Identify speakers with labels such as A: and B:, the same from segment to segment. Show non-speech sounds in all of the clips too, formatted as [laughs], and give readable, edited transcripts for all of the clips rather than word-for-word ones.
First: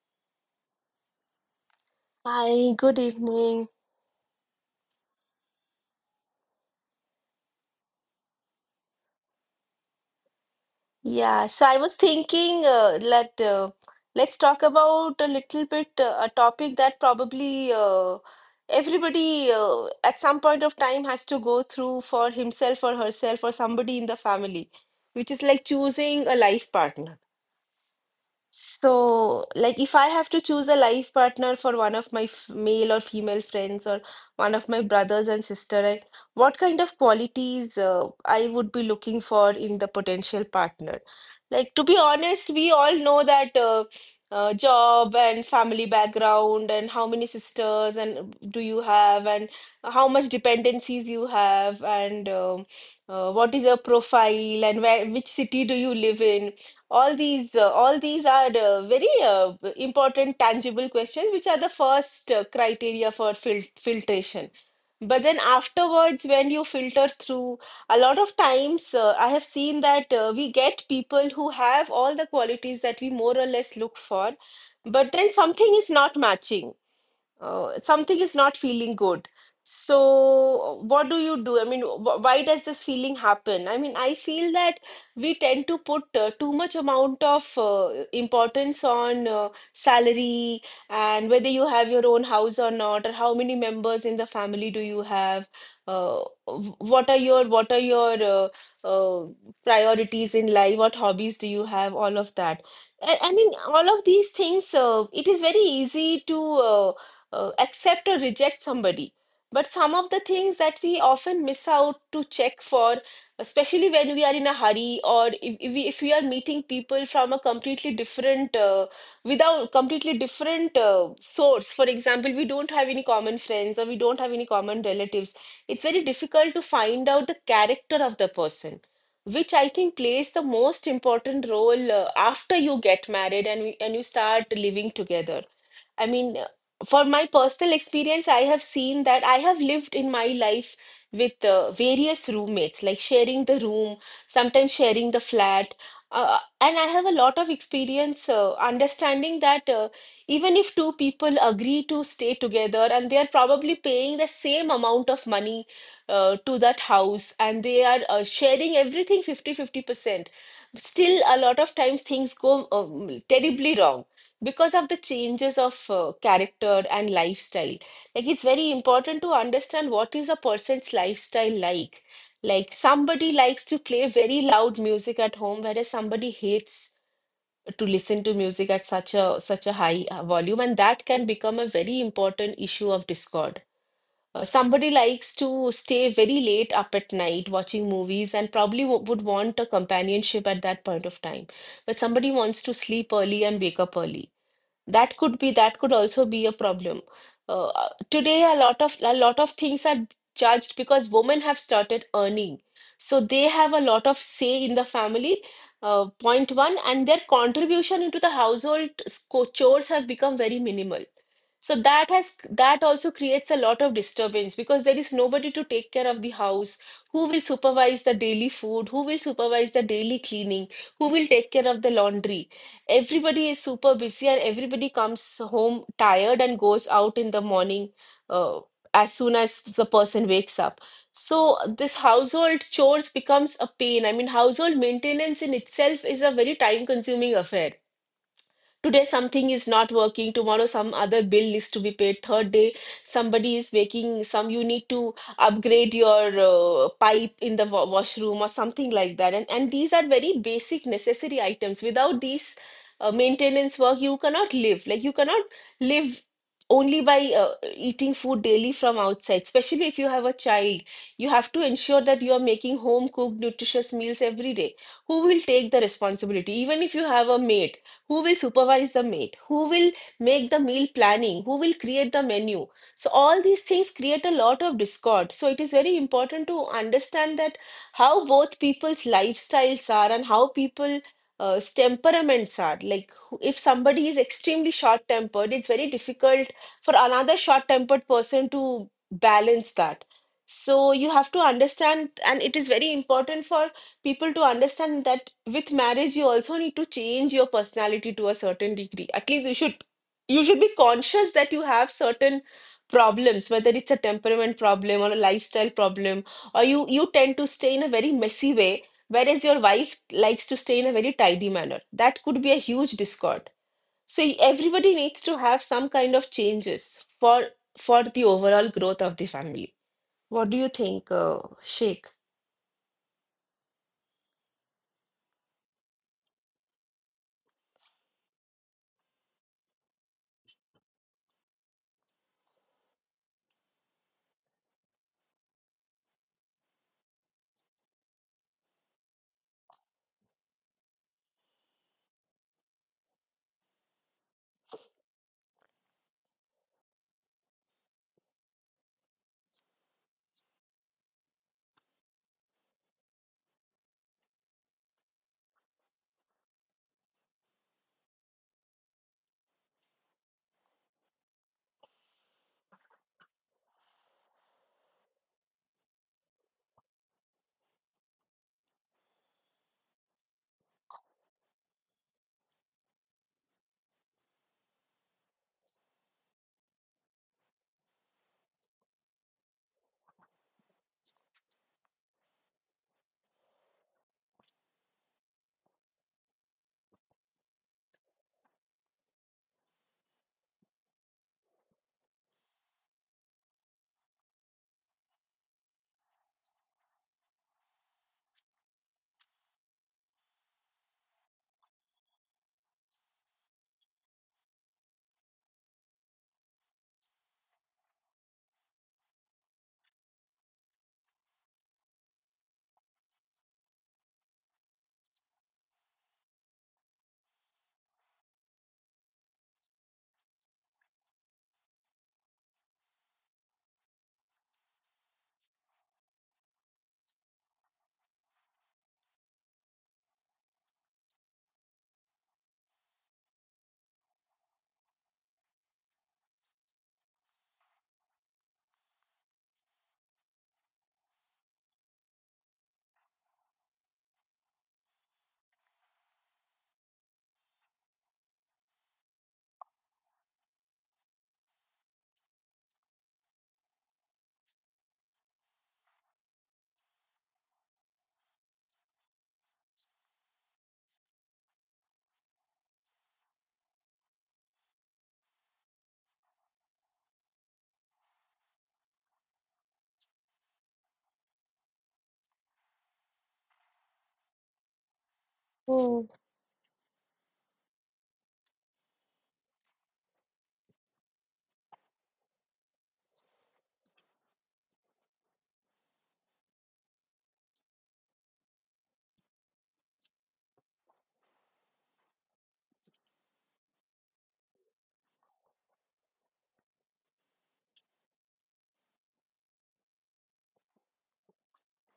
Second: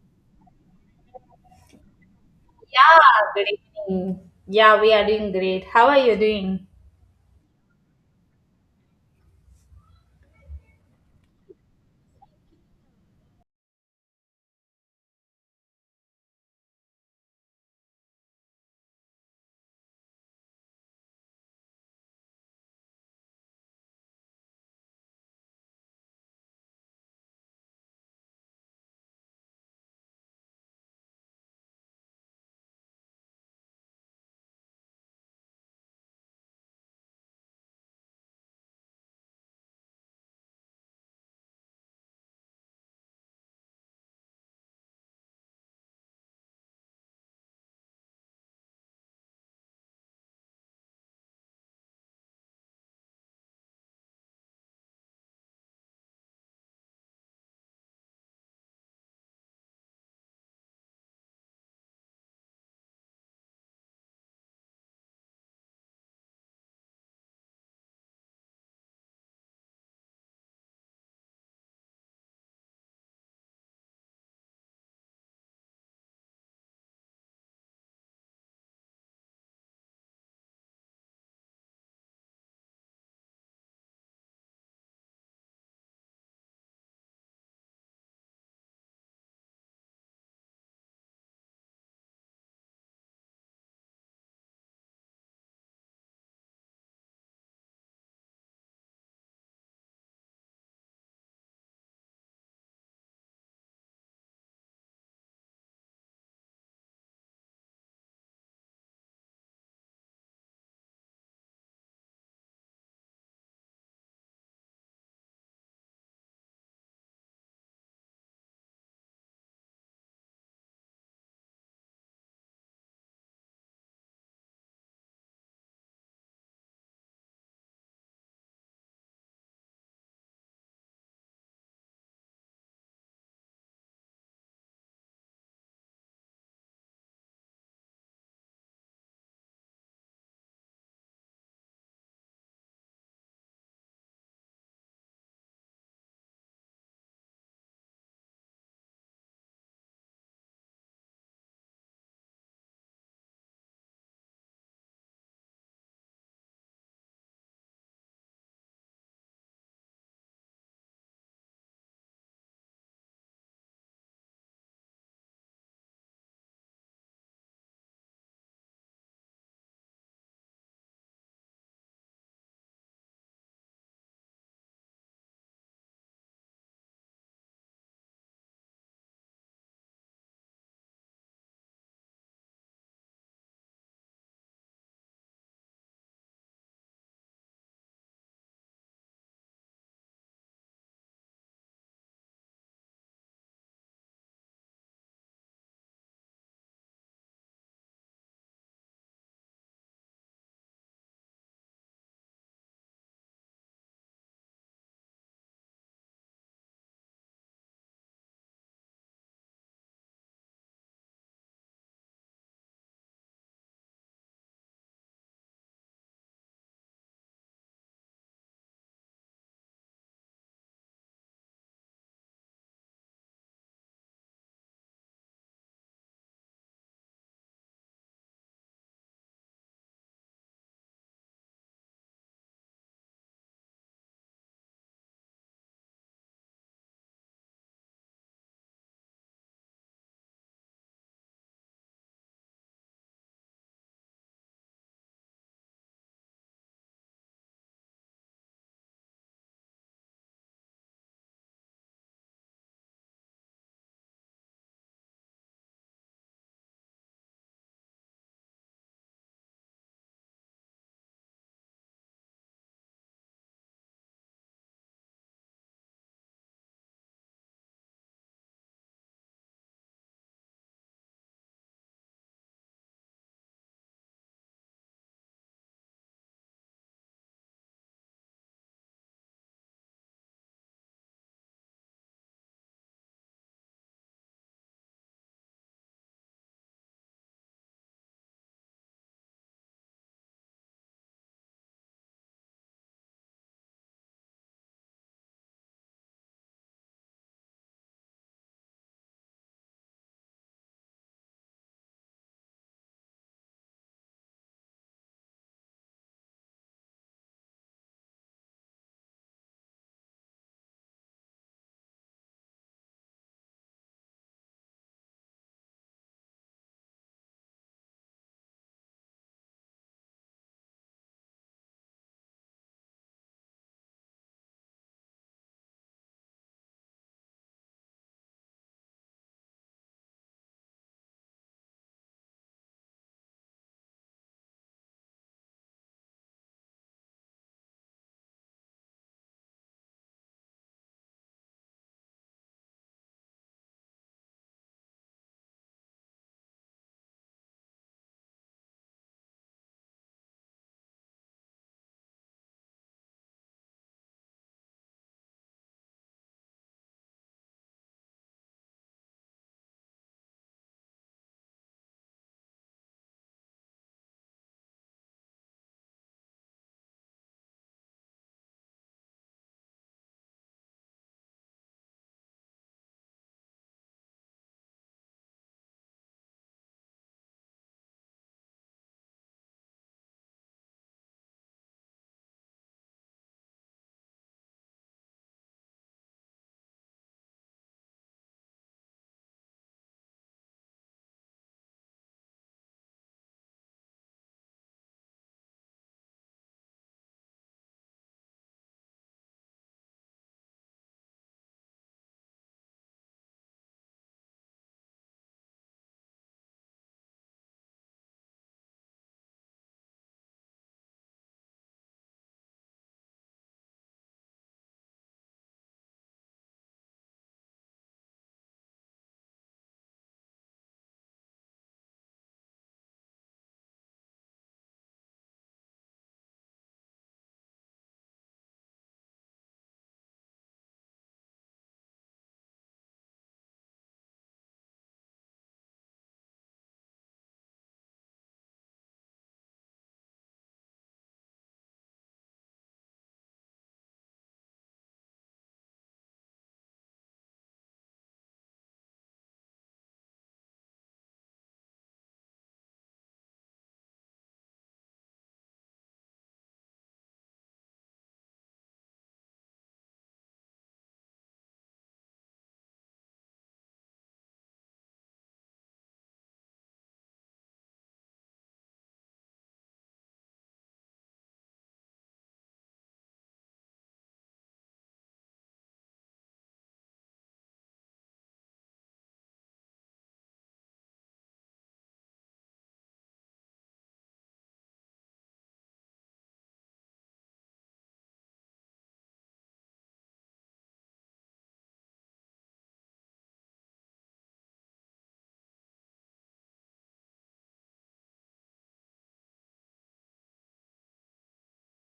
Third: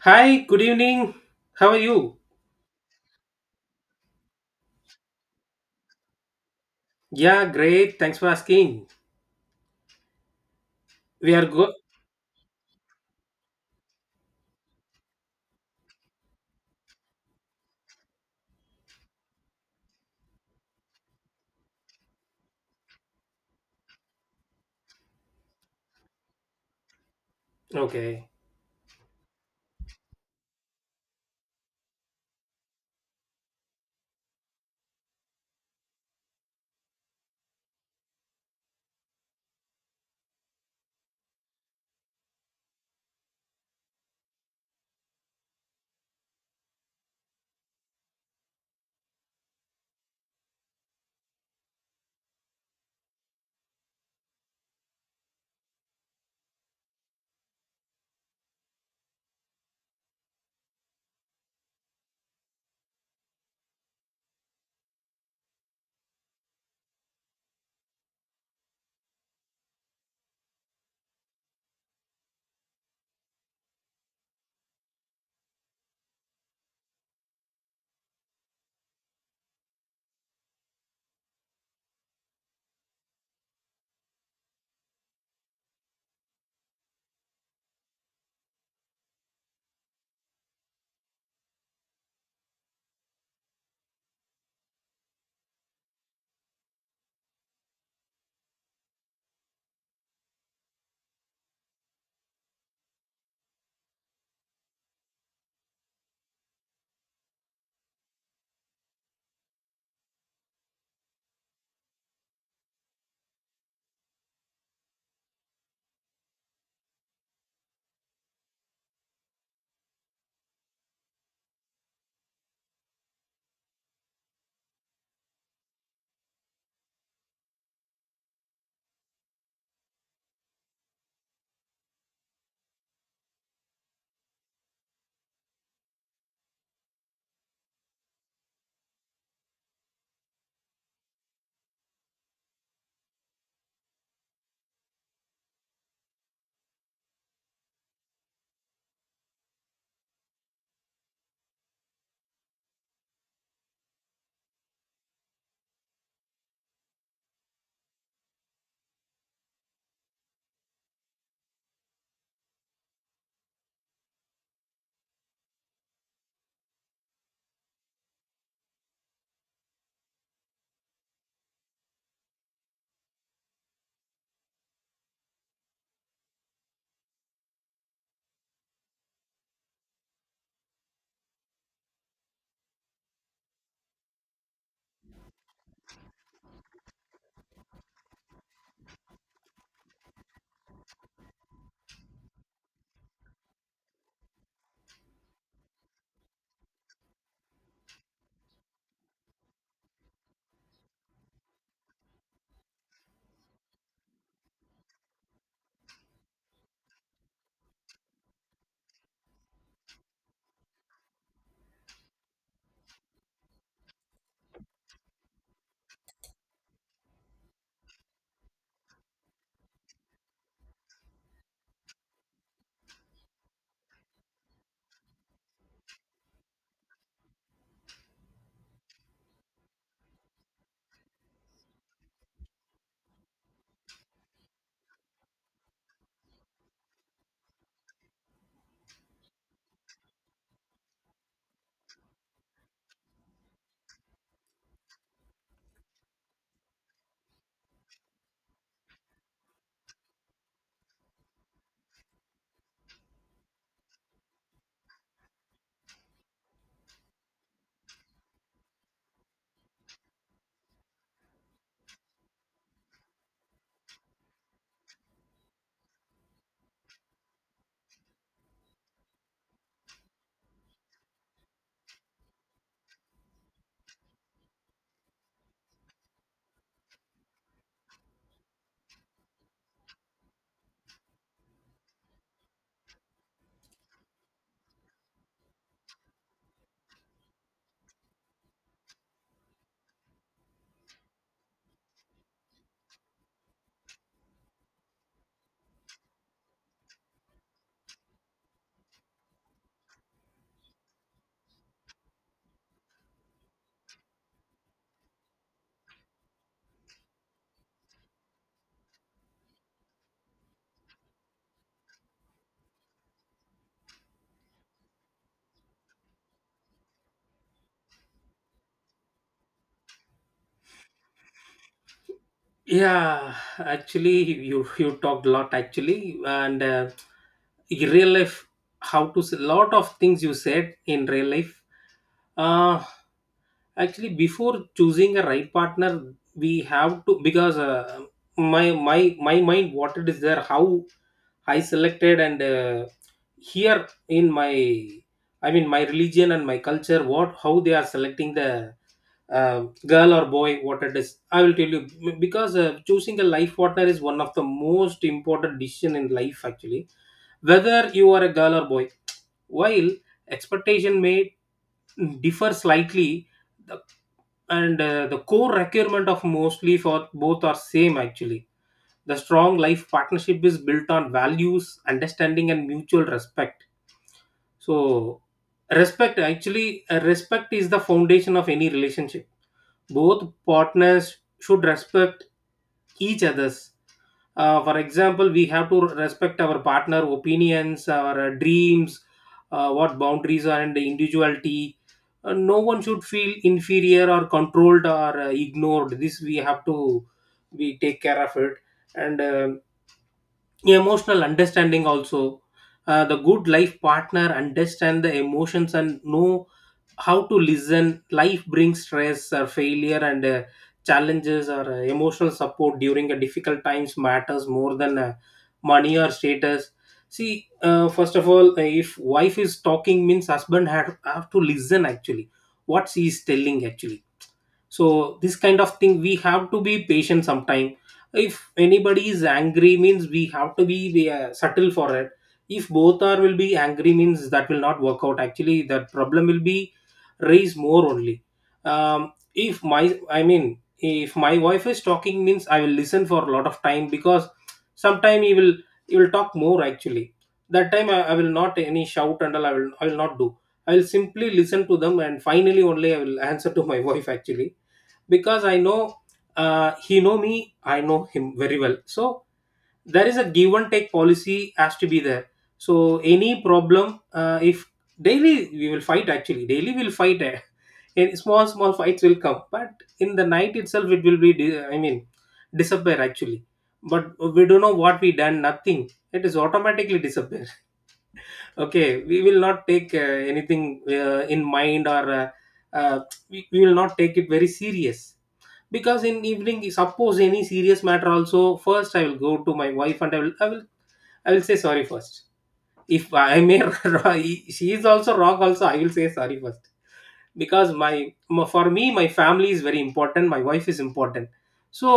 A: Hi, good evening. How are you?
B: Hi, good
C: Yeah, good
B: evening.
C: evening. Yeah, we are doing great. How are you doing?
A: Yeah, great. Thanks for asking. We are
B: Yeah, so
A: good.
B: I was thinking, let's talk about a little bit a topic that probably everybody at some point of time has to go through for himself or herself or somebody in the family, which is like choosing a life partner.
A: Okay.
B: So, like, if I have to choose a life partner for one of my f male or female friends or one of my brothers and sister, like, what kind of qualities I would be looking for in the potential partner? Like, to be honest, we all know that job and family background and how many sisters and do you have and how much dependencies you have and what is your profile and where which city do you live in? All these are very important tangible questions which are the first criteria for filtration, but then afterwards when you filter through a lot of times, I have seen that we get people who have all the qualities that we more or less look for, but then something is not matching, something is not feeling good. So, what do you do? I mean, why does this feeling happen? I mean, I feel that we tend to put too much amount of importance on salary and whether you have your own house or not, or how many members in the family do you have, uh, what are your uh, priorities in life, what hobbies do you have, all of that. I mean, all of these things. It is very easy to. Accept or reject somebody, but some of the things that we often miss out to check for especially when we are in a hurry, or if we are meeting people from a completely different without completely different source. For example, we don't have any common friends or we don't have any common relatives. It's very difficult to find out the character of the person, which I think plays the most important role after you get married and, and you start living together. I mean, for my personal experience, I have seen that I have lived in my life with various roommates, like sharing the room, sometimes sharing the flat. And I have a lot of experience understanding that even if two people agree to stay together and they are probably paying the same amount of money to that house and they are sharing everything 50-50 percent, still a lot of times things go terribly wrong because of the changes of character and lifestyle. Like, it's very important to understand what is a person's lifestyle like. Like, somebody likes to play very loud music at home whereas somebody hates to listen to music at such a high volume, and that can become a very important issue of discord. Somebody likes to stay very late up at night watching movies and probably would want a companionship at that point of time, but somebody wants to sleep early and wake up early. That could be that could also be a problem. Today a lot of things are judged because women have started earning, so they have a lot of say in the family, point one, and their contribution into the household chores have become very minimal. So that has that also creates a lot of disturbance because there is nobody to take care of the house. Who will supervise the daily food, who will supervise the daily cleaning, who will take care of the laundry? Everybody is super busy and everybody comes home tired and goes out in the morning, uh, as soon as the person wakes up. So this household chores becomes a pain. I mean, household maintenance in itself is a very time consuming affair. Today something is not working, tomorrow some other bill is to be paid, third day somebody is making some, you need to upgrade your pipe in the washroom or something like that. And these are very basic necessary items. Without these maintenance work you cannot live. Like, you cannot live only by eating food daily from outside, especially if you have a child. You have to ensure that you are making home cooked nutritious meals every day. Who will take the responsibility? Even if you have a maid, who will supervise the mate, who will make the meal planning, who will create the menu? So all these things create a lot of discord. So it is very important to understand that how both people's lifestyles are and how people temperaments are like. If somebody is extremely short tempered, it's very difficult for another short tempered person to balance that. So you have to understand, and it is very important for people to understand that with marriage you also need to change your personality to a certain degree. At least you should, you should be conscious that you have certain problems, whether it's a temperament problem or a lifestyle problem, or you tend to stay in a very messy way whereas your wife likes to stay in a very tidy manner. That could be a huge discord. So everybody needs to have some kind of changes for for the overall growth of the family. What do you think, Sheikh?
A: Yeah, actually, you talked a lot actually, and in real life, how to s lot of things you said in real life. Uh, Actually, before choosing a right partner, we have to because my mind what it is there how I selected and here in my, I mean, my religion and my culture, what how they are selecting the girl or boy, what it is I will tell you. Because choosing a life partner is one of the most important decision in life actually, whether you are a girl or boy. While expectation may differ slightly, the- and the core requirement of mostly for both are same actually. The strong life partnership is built on values, understanding, and mutual respect. So respect, actually, respect is the foundation of any relationship. Both partners should respect each others, for example. We have to respect our partner opinions, our dreams, what boundaries are, and the individuality. No one should feel inferior or controlled or ignored. This we have to, we take care of it, and emotional understanding also. The good life partner understand the emotions and know how to listen. Life brings stress or failure and challenges, or emotional support during a difficult times matters more than money or status. See, first of all, if wife is talking means husband have to listen actually, what she is telling actually. So this kind of thing we have to be patient sometime. If anybody is angry means we have to be we, subtle for it. If both are will be angry means that will not work out actually, that problem will be raised more only. Um, if my, I mean, if my wife is talking means I will listen for a lot of time, because sometime he will, he will talk more actually. That time I will not any shout and all, I will not do. I will simply listen to them, and finally only I will [laughs] answer to my [laughs] wife actually, because I know he know me, I know him very well. So there is a give and take policy has to be there. So any problem, if daily we will fight actually, daily we'll fight. Eh. [laughs] And small small fights will come, but in the night itself it will be, I mean, disappear actually. But we don't know what we done. Nothing. It is automatically disappear. [laughs] Okay, we will not take anything in mind, or uh, we will not take it very serious. Because in evening, suppose any serious matter also, first I will go to my wife and I will say sorry first. If I may, [laughs] she is also wrong also, I will say sorry first, because my, for me my family is very important, my wife is important. So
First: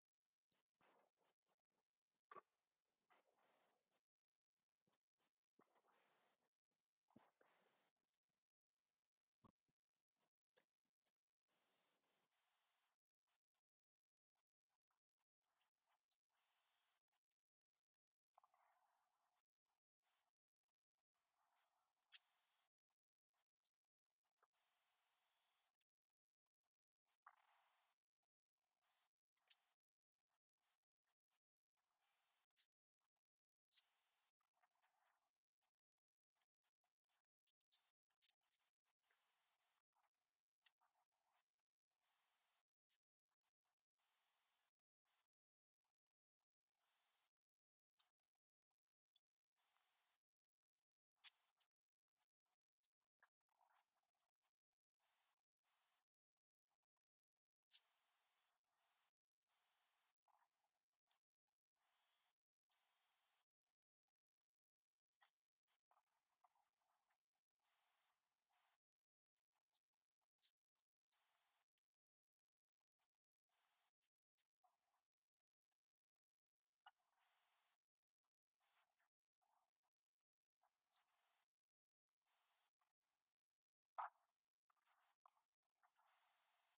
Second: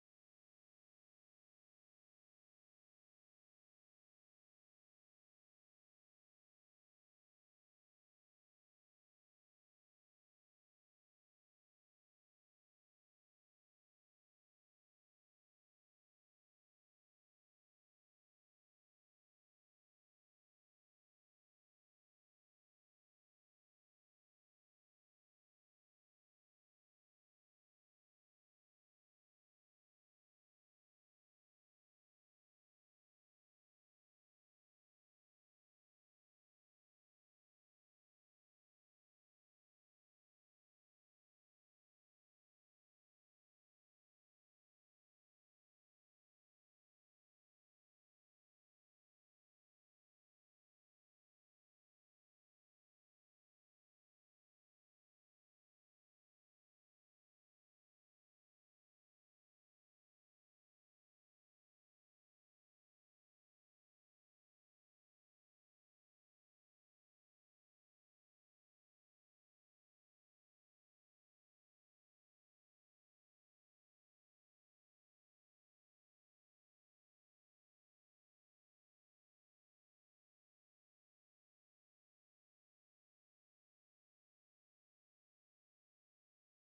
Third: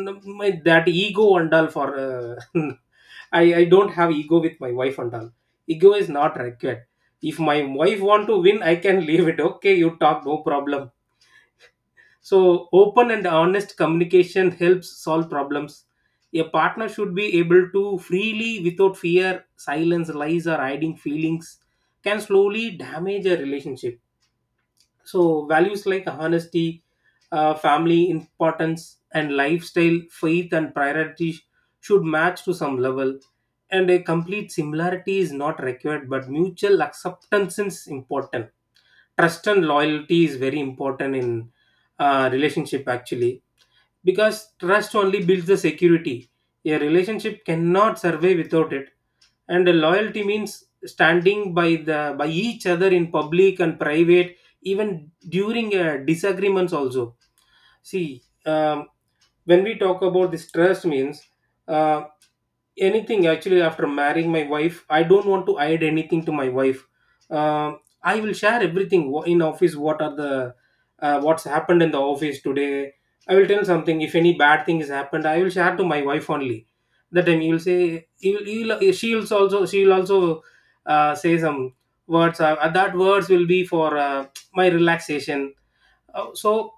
A: my that ego and all for [laughs] I don't have ego with my wife and all. Ego is not required. If my wife want to win, I can leave it. Okay, you talk, no problem. So, open and honest communication helps solve problems. A partner should be able to freely, without fear, silence, lies, or hiding feelings, can slowly damage a relationship. So, values like honesty, family importance, and lifestyle, faith, and priorities should match to some level. And a complete similarity is not required, but mutual acceptance is important. Trust and loyalty is very important in relationship actually, because trust only builds the security. A relationship cannot survive without it, and loyalty means standing by the by each other in public and private, even during disagreements also. See, when we talk about this trust means uh, anything. Actually, after marrying my wife, I don't want to hide anything to my wife. Um, I will share everything. In office, what are the what's happened in the office today, I will tell something. If any bad thing has happened, I will share to my wife only. That time you will say, she will also, she will also say some words. That words will be for my relaxation. Uh, so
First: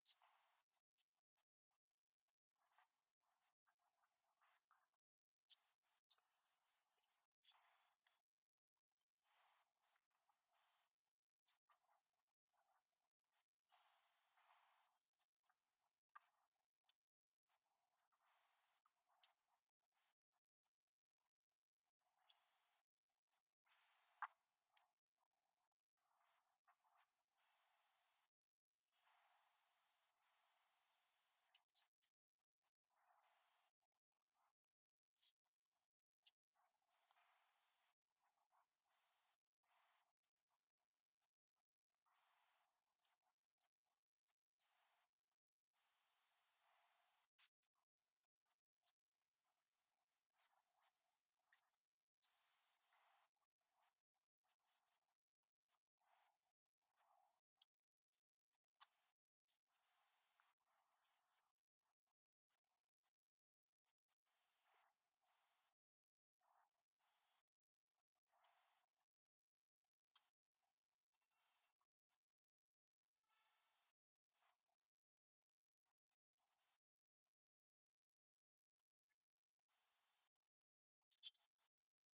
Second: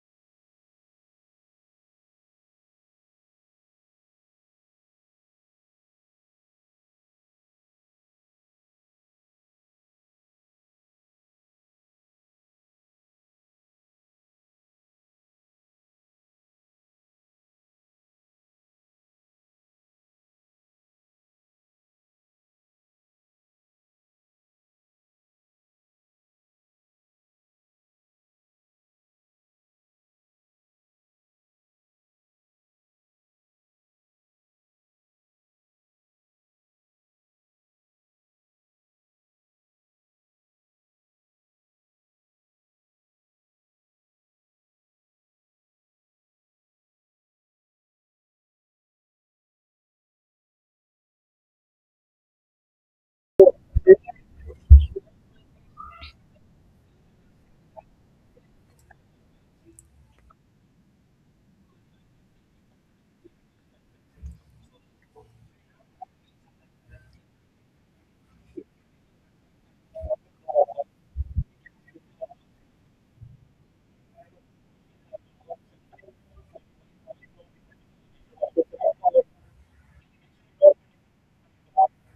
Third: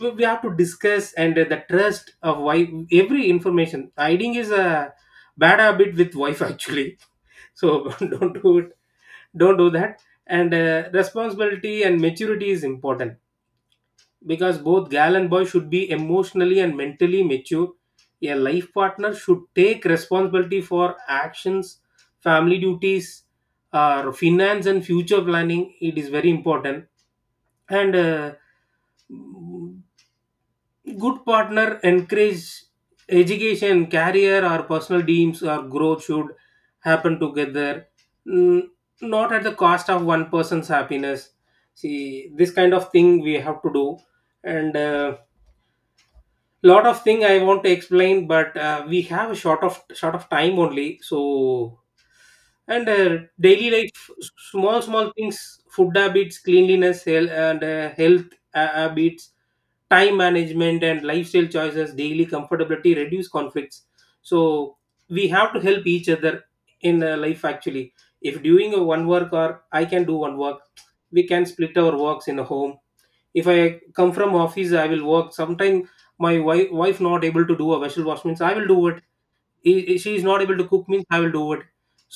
A: we have to discuss, and the trust of why every information hiding is a bad habit with wife actually. [laughs] So [laughs] don't do it, don't do that. And responsibility and maturity is important, because both gal and boy should be emotionally and mentally mature. A life partner should take responsibility for actions, family duties, finance and future planning. It is very important. And good partner encourage education, career, or personal dreams, or growth should happen together, n- not at the cost of one person's happiness. See, this kind of thing we have to do, and lot of thing I want to explain, but we have a short of time only. So and daily life, small small things, food habits, cleanliness, health, and health habits, time management and lifestyle choices, daily comfortability reduce conflicts. So we have to help each other in life actually. If doing a one work, or I can do one work, we can split our works in a home. If I come from office, I will work sometime. My wife not able to do a vessel wash means, I will do it. She is not able to cook means, I will do it.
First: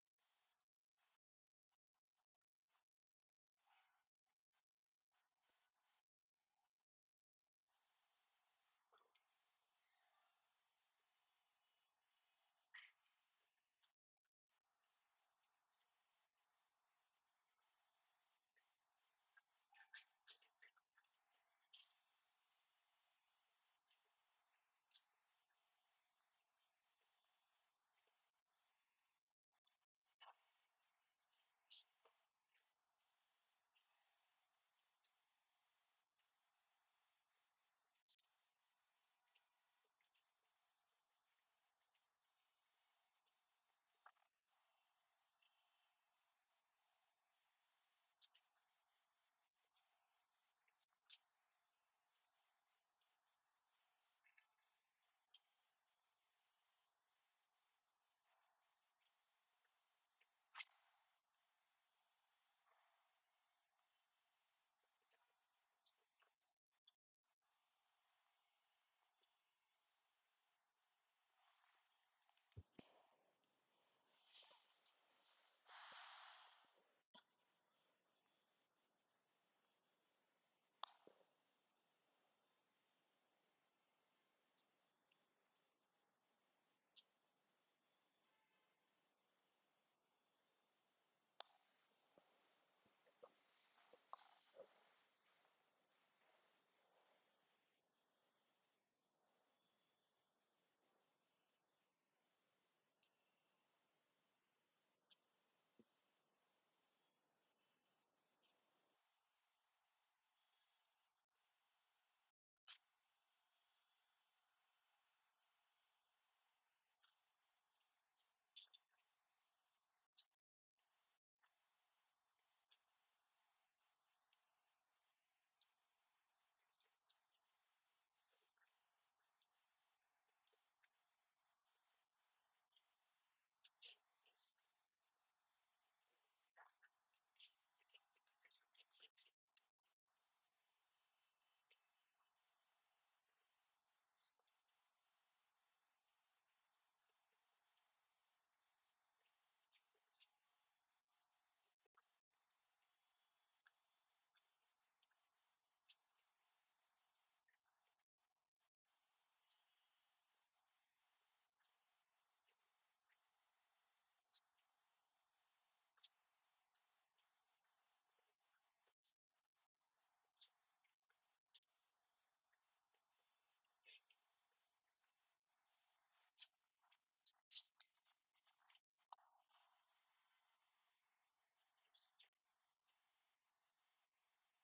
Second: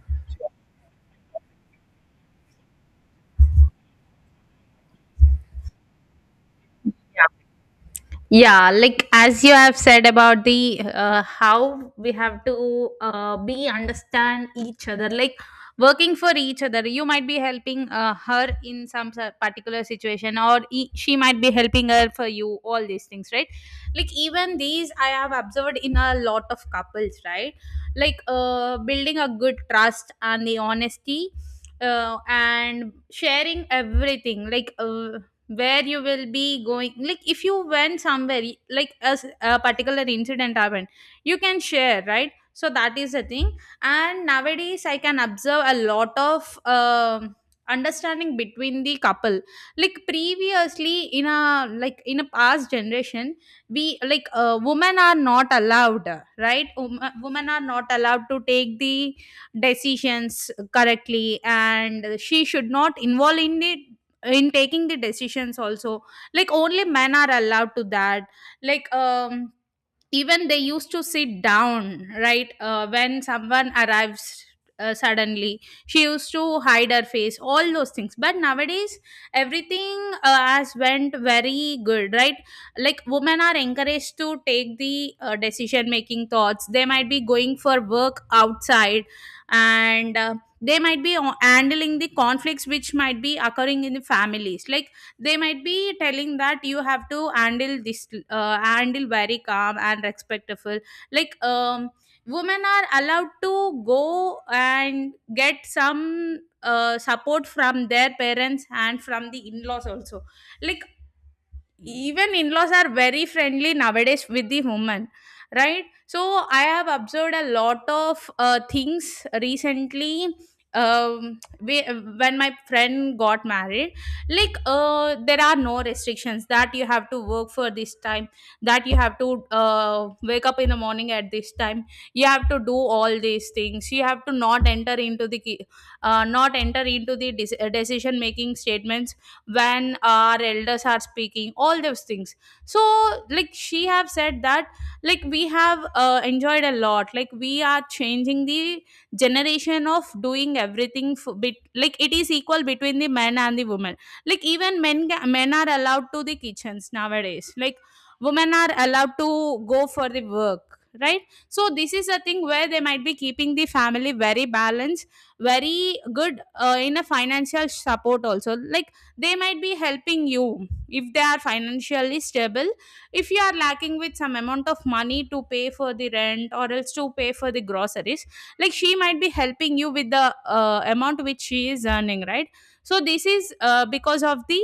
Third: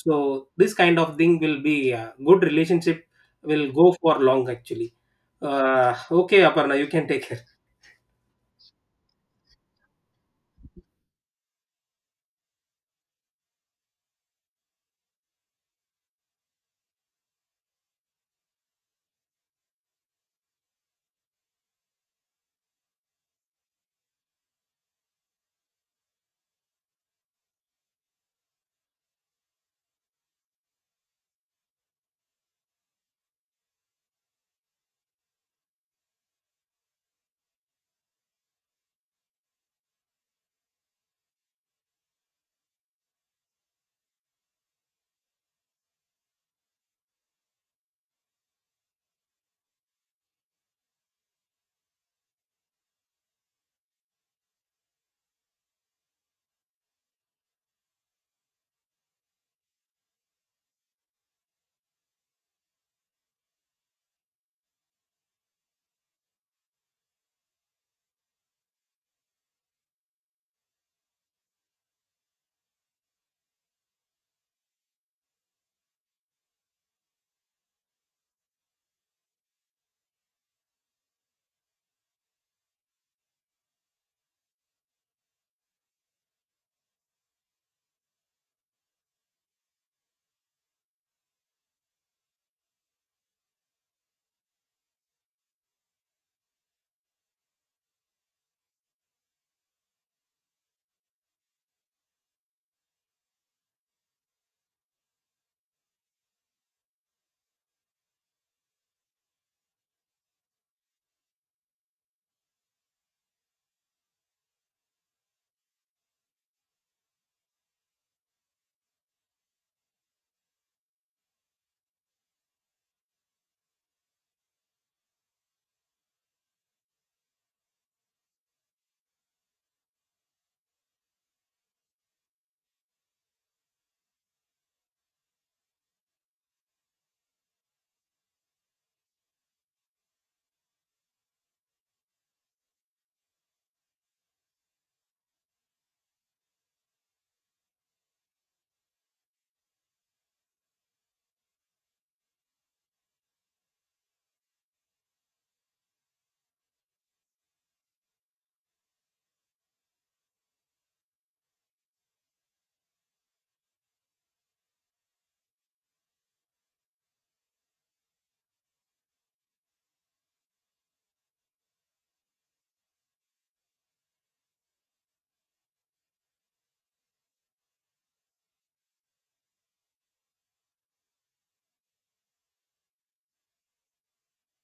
A: So this kind of thing will be a good relationship, will go for long actually. Uh, okay Aparna, you can take care.
C: Yeah, like as you have said about the how we have to be understand each other, like working for each other. You might be helping her in some particular situation, or she might be helping her for you, all these things, right? Like, even these I have observed in a lot of couples, right? Like, building a good trust and the honesty, and sharing everything, like, where you will be going, like if you went somewhere, like a particular incident happened, you can share, right? So that is the thing. And nowadays I can observe a lot of understanding between the couple. Like previously, in a, like in a past generation, we, like, women are not allowed, right? Women are not allowed to take the decisions correctly, and she should not involve in it, in taking the decisions also. Like, only men are allowed to that. Like, even they used to sit down, right? When someone arrives suddenly, she used to hide her face, all those things. But nowadays, everything has went very good, right? Like, women are encouraged to take the decision making thoughts. They might be going for work outside, and they might be handling the conflicts which might be occurring in the families. Like, they might be telling that you have to handle this, handle very calm and respectful. Like, women are allowed to go and get some support from their parents and from the in-laws also. Like, Mm, even in-laws are very friendly nowadays with the woman, right? So I have observed a lot of things recently. um, we, when my friend got married, like, there are no restrictions that you have to work for this time, that you have to wake up in the morning at this time, you have to do all these things, you have to not enter into the not enter into the decision making statements when our elders are speaking, all those things. So, like, she have said that, like, we have enjoyed a lot. Like, we are changing the generation of doing everything for bit. Like, it is equal between the men and the women. Like, even men men are allowed to the kitchens nowadays. Like, women are allowed to go for the work, right? So this is a thing where they might be keeping the family very balanced, very good, in a financial support also. Like, they might be helping you if they are financially stable. If you are lacking with some amount of money to pay for the rent or else to pay for the groceries, like, she might be helping you with the amount which she is earning, right? So this is because of the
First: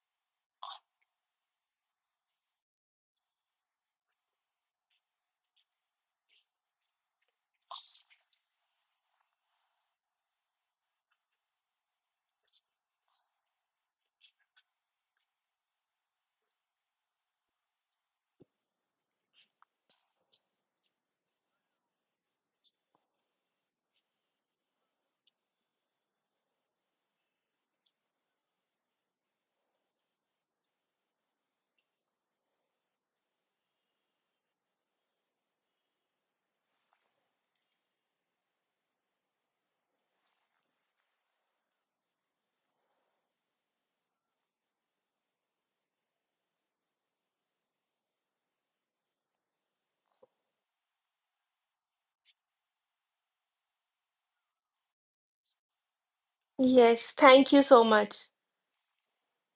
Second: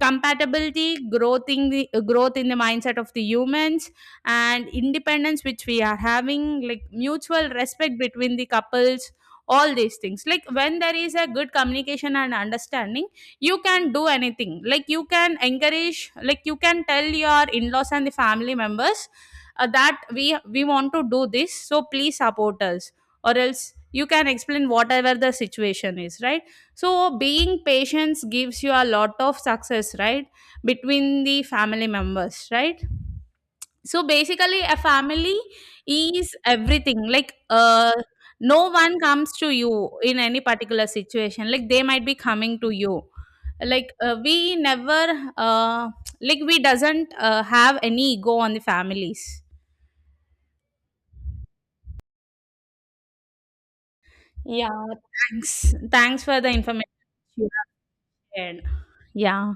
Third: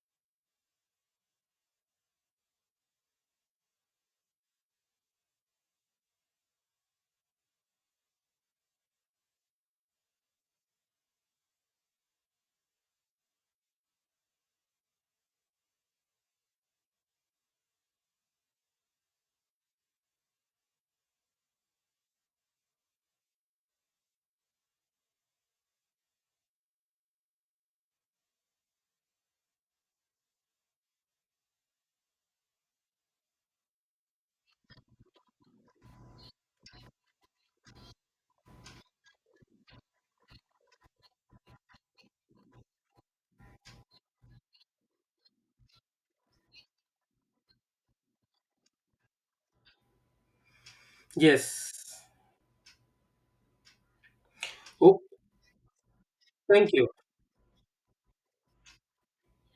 C: compatibility growth in the mindset of the humans, and independence which we are having, like mutual respect between the couples, all these things. Like, when there is a good communication and understanding, you can do anything. Like, you can encourage, like, you can tell your in-laws and the family members that we want to do this, so please support us. Or else, you can explain whatever the situation is, right? So being patient gives you a lot of success, right, between the family members, right? So basically, a family is everything. Like, no one comes to you in any particular situation. Like, they might be coming to you. Like, we never, uh, like, we doesn't have any ego on the families.
A: Yes.
C: Yeah.
A: Oh,
C: Thanks. Thanks for the
A: thank you.
C: information
B: Yes,
C: you
B: thank you so much.
C: have shared. Yeah.